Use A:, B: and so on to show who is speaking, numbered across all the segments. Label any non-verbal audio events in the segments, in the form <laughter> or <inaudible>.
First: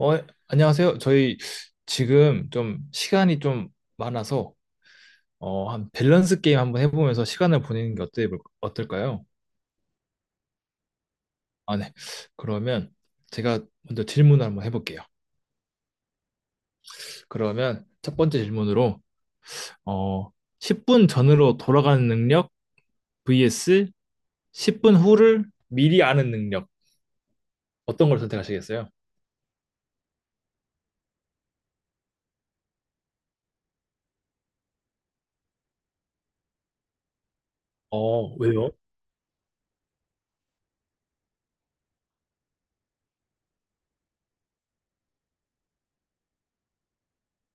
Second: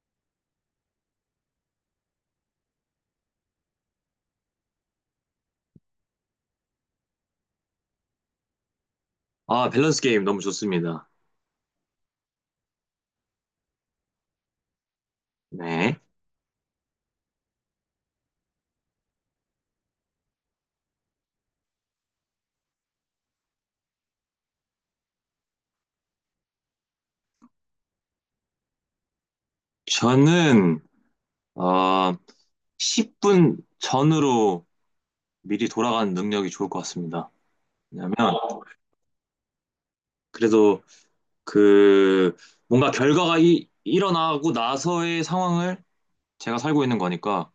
A: 어, 안녕하세요. 저희 지금 좀 시간이 좀 많아서 한 밸런스 게임 한번 해보면서 시간을 보내는 게 어떨까요?
B: 아, 밸런스 게임 너무 좋습니다.
A: 아, 네. 그러면 제가 먼저 질문을 한번 해볼게요.
B: 네.
A: 그러면 첫 번째 질문으로 어, 10분 전으로 돌아가는 능력 vs 10분 후를 미리 아는 능력, 어떤 걸 선택하시겠어요?
B: 저는, 어, 10분 전으로 미리 돌아가는 능력이 좋을 것 같습니다. 왜냐면,
A: 왜요?
B: 그래도 그, 뭔가 결과가 일어나고 나서의 상황을 제가 살고 있는 거니까,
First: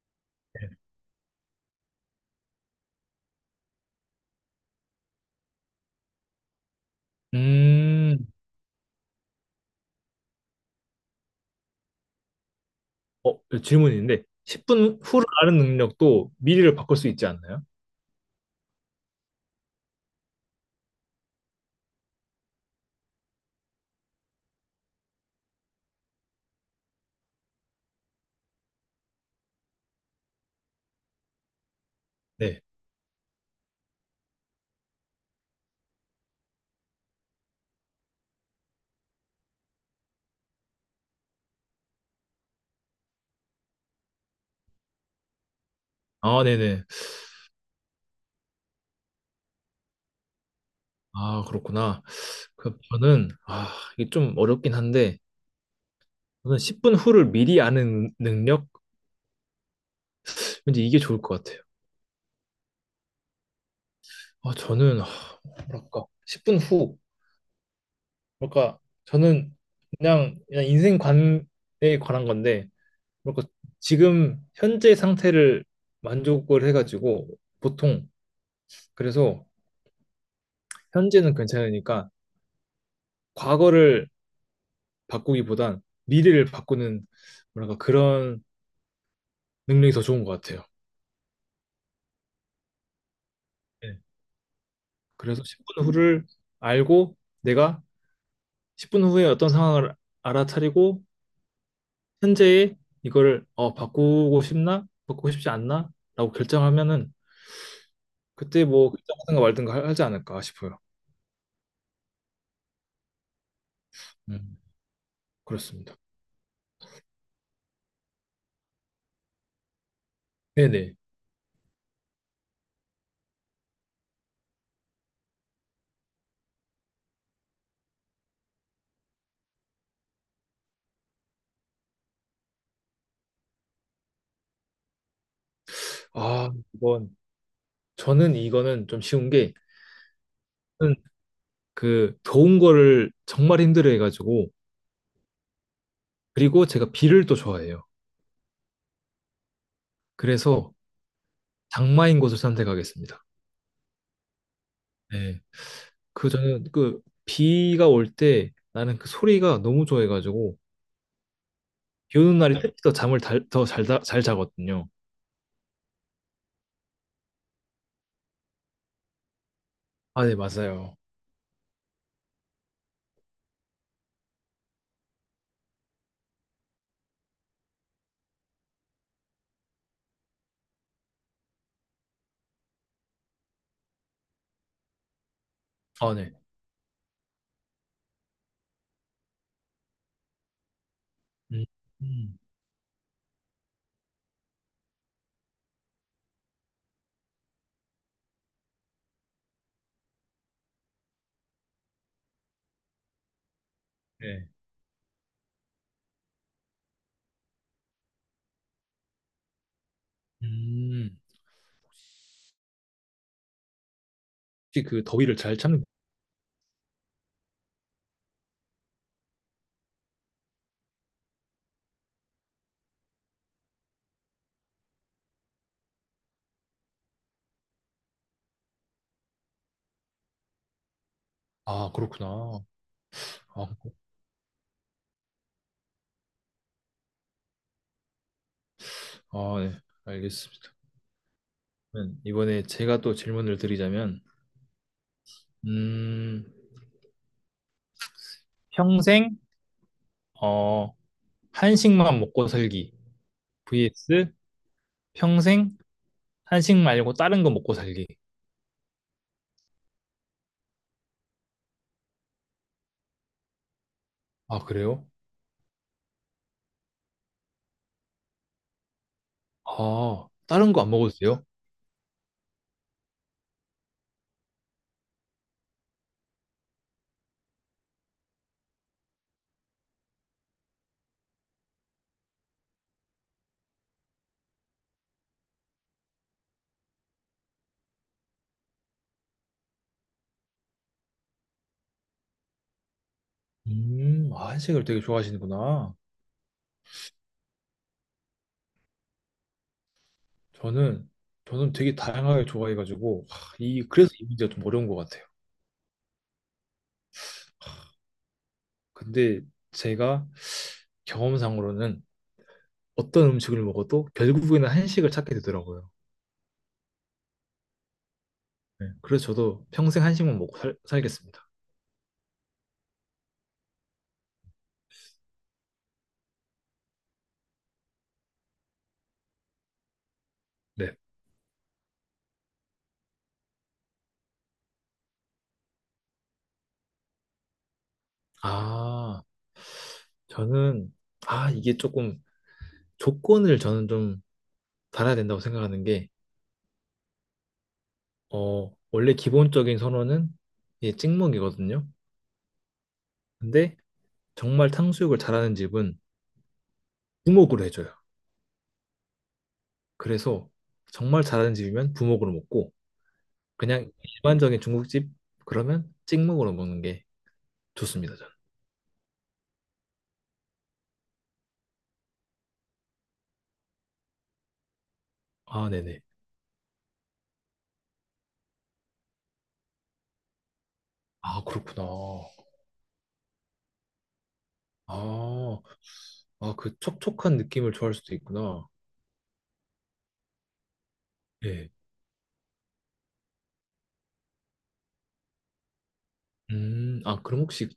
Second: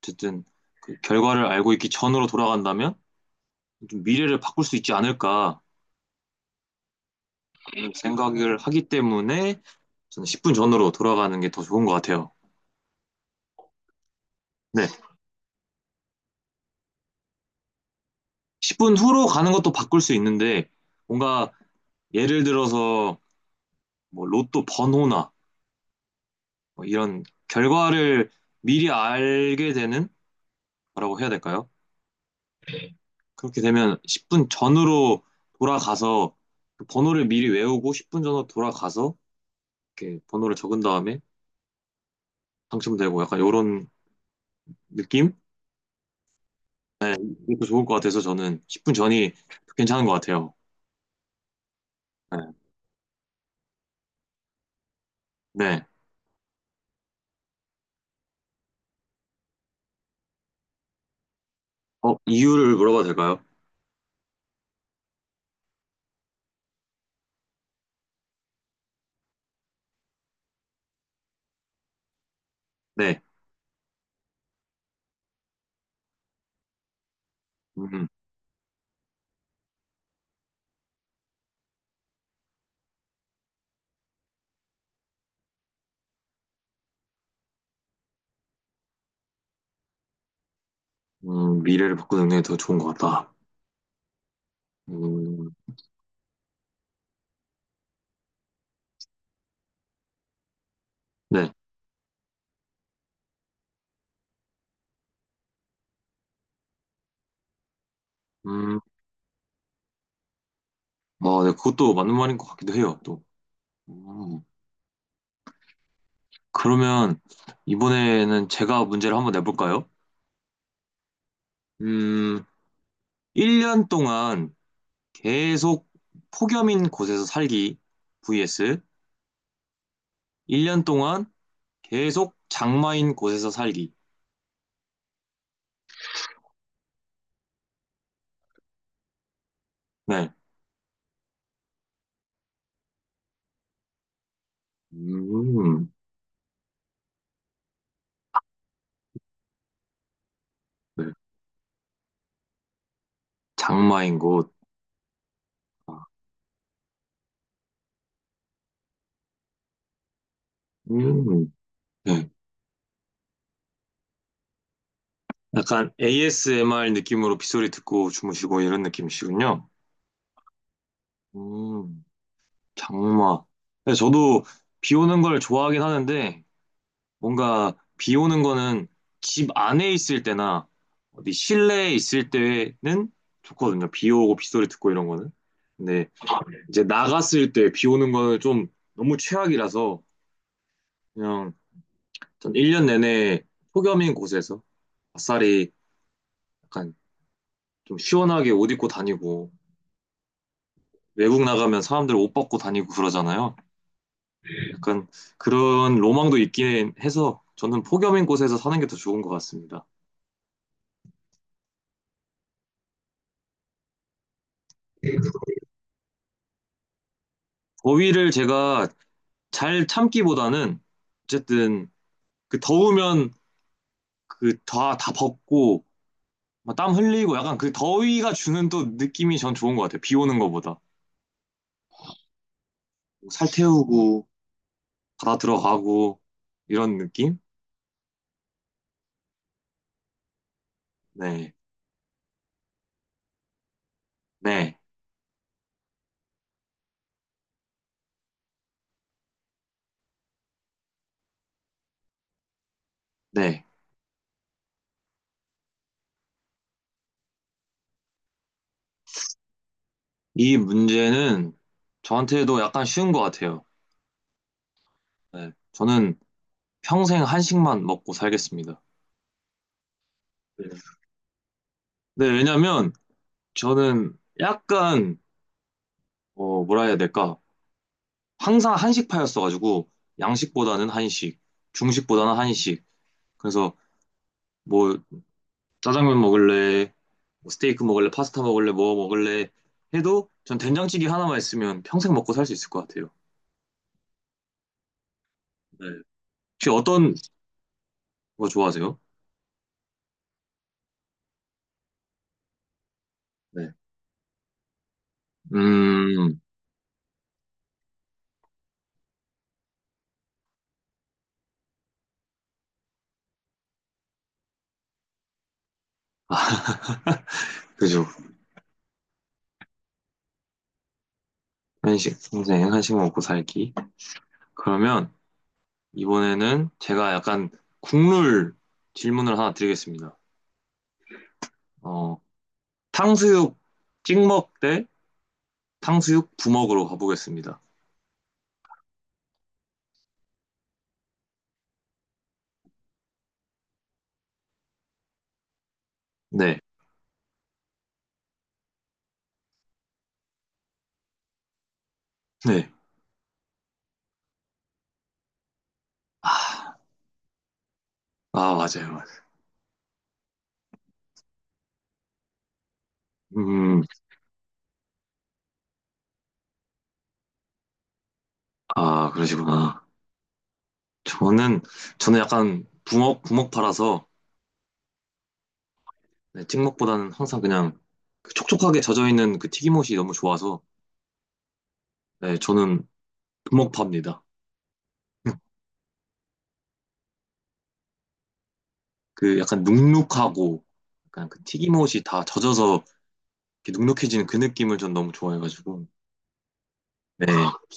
B: 어쨌든 그 결과를 알고 있기 전으로 돌아간다면, 좀 미래를 바꿀 수 있지 않을까
A: 음,
B: 생각을 하기 때문에, 저는 10분 전으로 돌아가는 게 더 좋은 것 같아요.
A: 질문인데
B: 네.
A: 10분 후를 아는 능력도 미리를 바꿀 수 있지 않나요?
B: 10분 후로 가는 것도 바꿀 수 있는데, 뭔가 예를 들어서 뭐 로또 번호나 뭐 이런 결과를 미리 알게 되는 거라고 해야 될까요?
A: 네.
B: 그렇게 되면 10분 전으로 돌아가서 그 번호를 미리 외우고 10분 전으로 돌아가서 이렇게 번호를 적은 다음에 당첨되고 약간 이런 느낌?
A: 아, 네네.
B: 이것도 좋을 것 같아서 저는 10분 전이 괜찮은 것 같아요.
A: 아, 그렇구나.
B: 네.
A: 그 저는 이게 좀 어렵긴 한데,
B: 네.
A: 저는 10분 후를 미리 아는 능력? 왠지 이게 좋을 것 같아요.
B: 어, 이유를 물어봐도 될까요?
A: 저는 뭐랄까 10분 후, 뭐랄까 저는 그냥 인생 관에 관한 건데,
B: 네.
A: 뭐랄까 지금 현재 상태를 만족을 해가지고
B: 음,
A: 보통, 그래서 현재는 괜찮으니까 과거를 바꾸기보단 미래를 바꾸는, 뭐랄까 그런 능력이 더 좋은 것 같아요.
B: 미래를 바꾸는 게 더 좋은 것 같다.
A: 네. 그래서
B: 음,
A: 10분 후를 알고 내가 10분 후에 어떤 상황을 알아차리고
B: 네.
A: 현재의 이거를, 바꾸고 싶나? 바꾸고 싶지 않나? 라고 결정하면은 그때
B: 음,
A: 뭐 결정하든가 말든가 하지 않을까 싶어요.
B: 어, 네, 그것도 맞는 말인 것 같기도 해요, 또. 음,
A: 음, 그렇습니다.
B: 그러면 이번에는 제가 문제를 한번 내볼까요?
A: 네네.
B: 음, 1년 동안 계속 폭염인 곳에서 살기 vs 1년 동안 계속 장마인 곳에서 살기.
A: 아, 이건, 저는 이거는 좀 쉬운 게,
B: 네.
A: 저는 그 더운 거를 정말 힘들어 해가지고,
B: 음,
A: 그리고 제가 비를 또 좋아해요. 그래서
B: 네.
A: 장마인 곳을 선택하겠습니다.
B: 장마인 곳.
A: 네.
B: 아,
A: 그 저는 그 비가 올 때 나는 그 소리가 너무 좋아해가지고,
B: 음,
A: 비
B: 네.
A: 오는 날이, 네, 특히 더 잠을 더잘 잘 자거든요.
B: 약간 ASMR 느낌으로 빗소리 듣고 주무시고 이런 느낌이시군요.
A: 아, 네, 맞아요.
B: 음. 장마. 근데 저도 비 오는 걸 좋아하긴 하는데, 뭔가 비 오는 거는 집 안에 있을 때나 어디 실내에 있을 때는 좋거든요. 비 오고 빗소리 듣고 이런 거는. 근데
A: 아, 네.
B: 이제 나갔을 때 비 오는 거는 좀 너무 최악이라서 그냥
A: 음, 음,
B: 전 1년 내내 폭염인 곳에서 아싸리 약간 좀 시원하게 옷 입고 다니고 외국 나가면 사람들 옷 벗고 다니고 그러잖아요.
A: 네.
B: 약간 그런 로망도 있긴 해서 저는 폭염인 곳에서 사는 게 더 좋은 것 같습니다.
A: 음, 혹시 그 더위를 잘 참는?
B: 더위를 제가 잘 참기보다는 어쨌든 그 더우면 그 다 벗고 막땀 흘리고 약간 그 더위가 주는 또 느낌이 전 좋은 것 같아요. 비 오는 것보다.
A: 아, 그렇구나.
B: 뭐 살
A: 아,
B: 태우고 바다 들어가고 이런 느낌?
A: 아, 네. 알겠습니다.
B: 네.
A: 그러면 이번에 제가 또 질문을 드리자면,
B: 네.
A: 음, 평생 어 한식만 먹고 살기
B: 네.
A: vs 평생 한식 말고 다른 거 먹고 살기.
B: 이 문제는 저한테도 약간 쉬운 것 같아요.
A: 아, 그래요?
B: 네. 저는 평생 한식만 먹고 살겠습니다.
A: 아,
B: 네.
A: 다른 거 안 먹어도 돼요?
B: 네, 왜냐면 저는 약간 어, 뭐라 해야 될까? 항상 한식파였어가지고 양식보다는 한식, 중식보다는 한식. 그래서 뭐 짜장면 먹을래, 뭐 스테이크 먹을래, 파스타 먹을래, 뭐 먹을래 해도 전 된장찌개 하나만 있으면 평생 먹고 살 수 있을 것 같아요.
A: 아, 한식을 되게
B: 네.
A: 좋아하시는구나.
B: 혹시 어떤 거 좋아하세요?
A: 저는, 저는 되게 다양하게 좋아해가지고, 하,
B: 네.
A: 이, 그래서 이 문제가 좀 어려운 것 같아요.
B: 음,
A: 근데 제가 경험상으로는 어떤 음식을 먹어도 결국에는 한식을 찾게 되더라고요.
B: 아, <laughs> 그죠.
A: 네, 그래서 저도 평생 한식만 먹고 살겠습니다.
B: 한식, 평생 한식 먹고 살기. 그러면 이번에는 제가 약간 국룰 질문을 하나 드리겠습니다.
A: 네.
B: 어, 탕수육 찍먹 대 탕수육 부먹으로 가보겠습니다.
A: 아, 저는, 이게 조금 조건을 저는 좀 달아야 된다고 생각하는 게,
B: 네,
A: 원래 기본적인 선호는 이게 찍먹이거든요.
B: 네.
A: 근데 정말 탕수육을 잘하는 집은
B: 아,
A: 부먹으로 해줘요.
B: 아, 맞아요, 맞아요.
A: 그래서 정말 잘하는 집이면 부먹으로 먹고,
B: 음,
A: 그냥 일반적인 중국집 그러면 찍먹으로 먹는 게 좋습니다, 저는.
B: 아, 그러시구나. 저는, 저는 약간 부먹 팔아서,
A: 아, 네네.
B: 네, 찍먹보다는 항상 그냥 그 촉촉하게 젖어있는 그 튀김옷이 너무 좋아서,
A: 아, 그렇구나.
B: 네, 저는 부먹 팝니다.
A: 아, 아, 그 촉촉한 느낌을 좋아할 수도 있구나.
B: 그 약간 눅눅하고, 약간 그
A: 예.
B: 튀김옷이 다 젖어서 이렇게 눅눅해지는 그 느낌을 전 너무 좋아해가지고,
A: 아,
B: 네.
A: 그럼 혹시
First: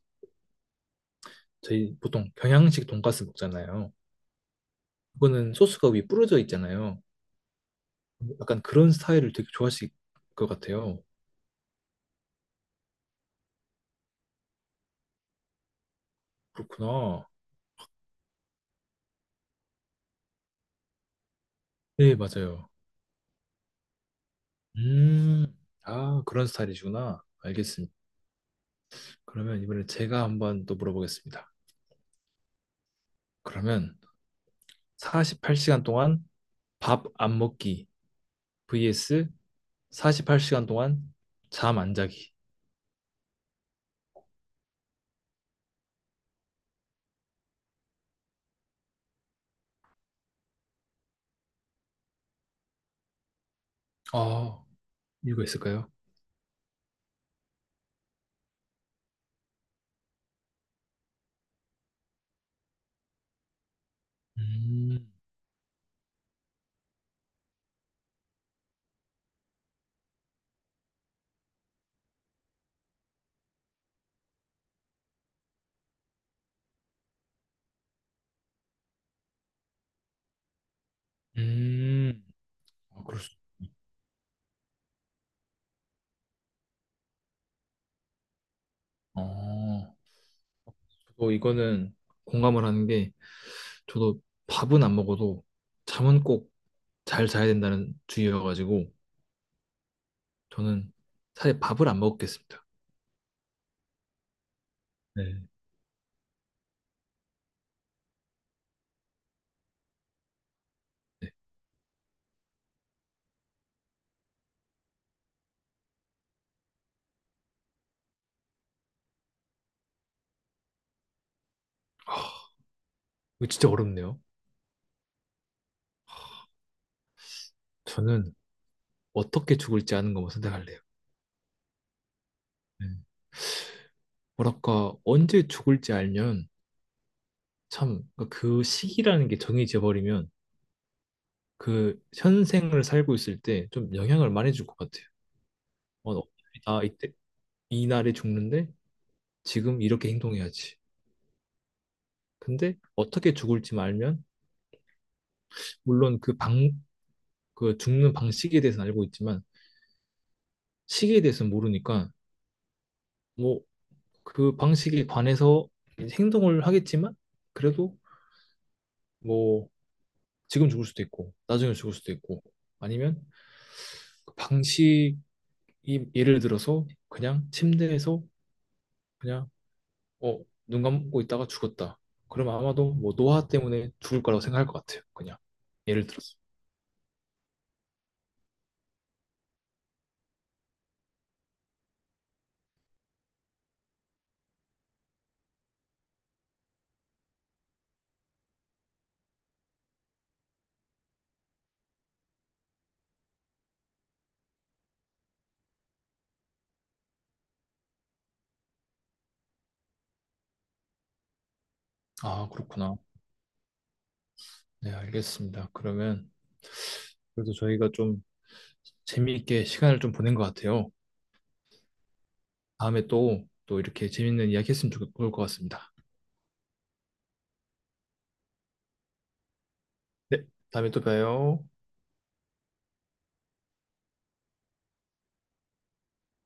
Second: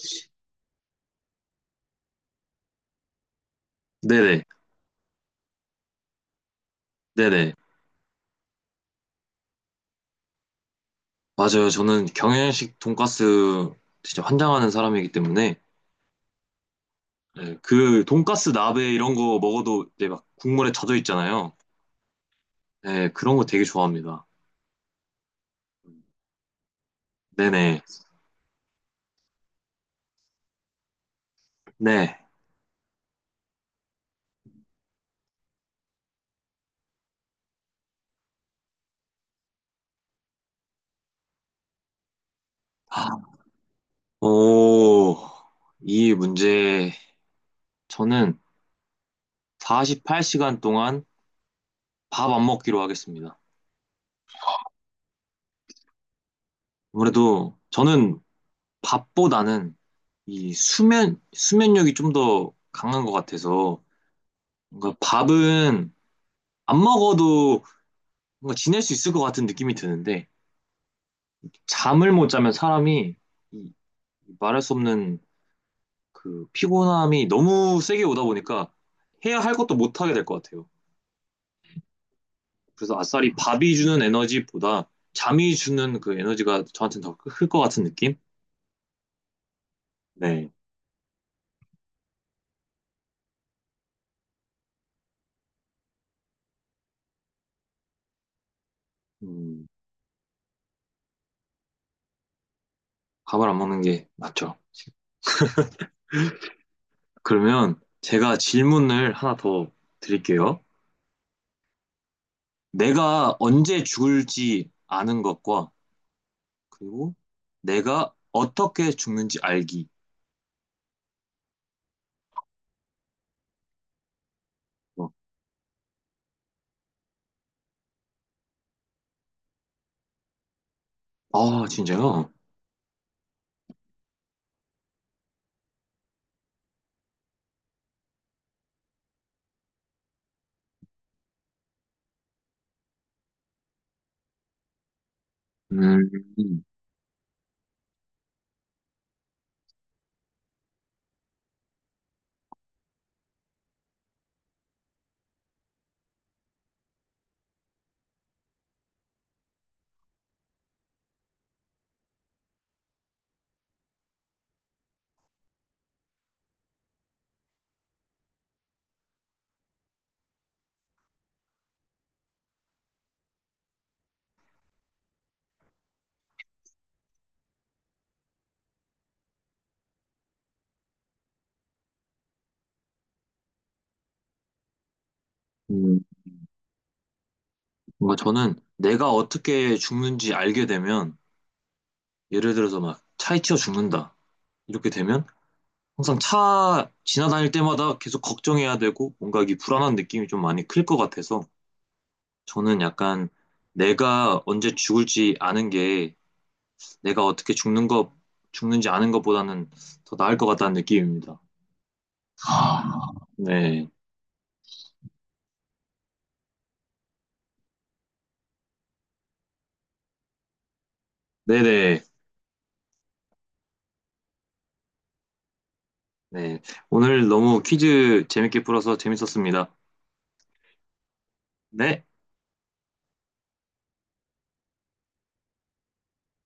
A: 저희 보통 경양식 돈가스 먹잖아요.
B: 네네,
A: 그거는 소스가 위에 뿌려져 있잖아요.
B: 네네.
A: 약간 그런 스타일을 되게 좋아하실 것 같아요.
B: 맞아요. 저는 경양식 돈가스 진짜 환장하는 사람이기 때문에
A: 그렇구나.
B: 네, 그 돈가스 나베 이런 거 먹어도 이제 막 국물에 젖어 있잖아요.
A: 네, 맞아요.
B: 네, 그런 거 되게 좋아합니다.
A: 음, 아, 그런 스타일이시구나.
B: 네네.
A: 알겠습니다. 그러면 이번에 제가 한번 또 물어보겠습니다.
B: 네.
A: 그러면 48시간 동안 밥 안 먹기 vs 48시간 동안 잠 안 자기.
B: 아, 오, 이 문제 저는 48시간 동안 밥 안 먹기로 하겠습니다.
A: 아, 이유가 있을까요?
B: 아무래도 저는 밥보다는 이 수면력이 좀 더 강한 것 같아서 뭔가
A: 음,
B: 밥은 안 먹어도 뭔가 지낼 수 있을 것 같은 느낌이 드는데 잠을 못 자면 사람이 이- 이 말할 수 없는 그 피곤함이 너무 세게 오다 보니까 해야 할 것도 못 하게 될 것 같아요.
A: 음,
B: 그래서
A: 아, 그럴 수,
B: 아싸리 밥이 주는 에너지보다 잠이 주는 그 에너지가 저한테는 더 클 것 같은 느낌?
A: 어,
B: 네.
A: 저도 이거는 공감을 하는 게, 저도 밥은 안 먹어도 잠은 꼭 잘 자야 된다는 주의여가지고
B: 음,
A: 저는 사실 밥을 안 먹겠습니다.
B: 밥을 안 먹는 게 맞죠.
A: 네,
B: 그러면 제가 질문을 하나 더 드릴게요.
A: 네.
B: 내가 언제 죽을지 아는 것과 그리고 내가 어떻게 죽는지 알기.
A: 이거 진짜 어렵네요.
B: 어,
A: 저는 어떻게 죽을지 아는 것만 선택할래요.
B: 아, 진짜요?
A: 네. 뭐랄까 언제 죽을지 알면 참, 그 시기라는 게 정해져 버리면 그 현생을 살고 있을 때 좀 영향을 많이 줄 것 같아요. 어차피
B: 음,
A: 나 이때 이 날에 죽는데 지금 이렇게 행동해야지. 근데 어떻게 죽을지 알면, 물론 그 방 그 죽는 방식에 대해서는 알고 있지만 시기에 대해서는 모르니까, 뭐 그 방식에 관해서 행동을 하겠지만, 그래도 뭐 지금 죽을 수도 있고 나중에 죽을 수도 있고, 아니면 그 방식, 이, 예를 들어서 그냥 침대에서 그냥 어, 눈 감고 있다가 죽었다. 그럼 아마도 뭐 노화 때문에 죽을 거라고 생각할 것 같아요. 그냥
B: 음,
A: 예를 들어서.
B: 뭔가 저는 내가 어떻게 죽는지 알게 되면, 예를 들어서 막 차에 치여 죽는다. 이렇게 되면 항상 차 지나다닐 때마다 계속 걱정해야 되고, 뭔가 이 불안한 느낌이 좀 많이 클 것 같아서, 저는 약간 내가 언제 죽을지 아는 게, 내가 어떻게 죽는지 아는 것보다는 더 나을 것 같다는 느낌입니다.
A: 아,
B: 아,
A: 그렇구나.
B: 네.
A: 네, 알겠습니다. 그러면, 그래도 저희가 좀 재미있게 시간을 좀 보낸 것 같아요.
B: 네네.
A: 다음에 또, 또 이렇게 재밌는 이야기 했으면 좋을 것 같습니다.
B: 네. 오늘 너무 퀴즈 재밌게 풀어서 재밌었습니다.
A: 네, 다음에 또 봬요.
B: 네.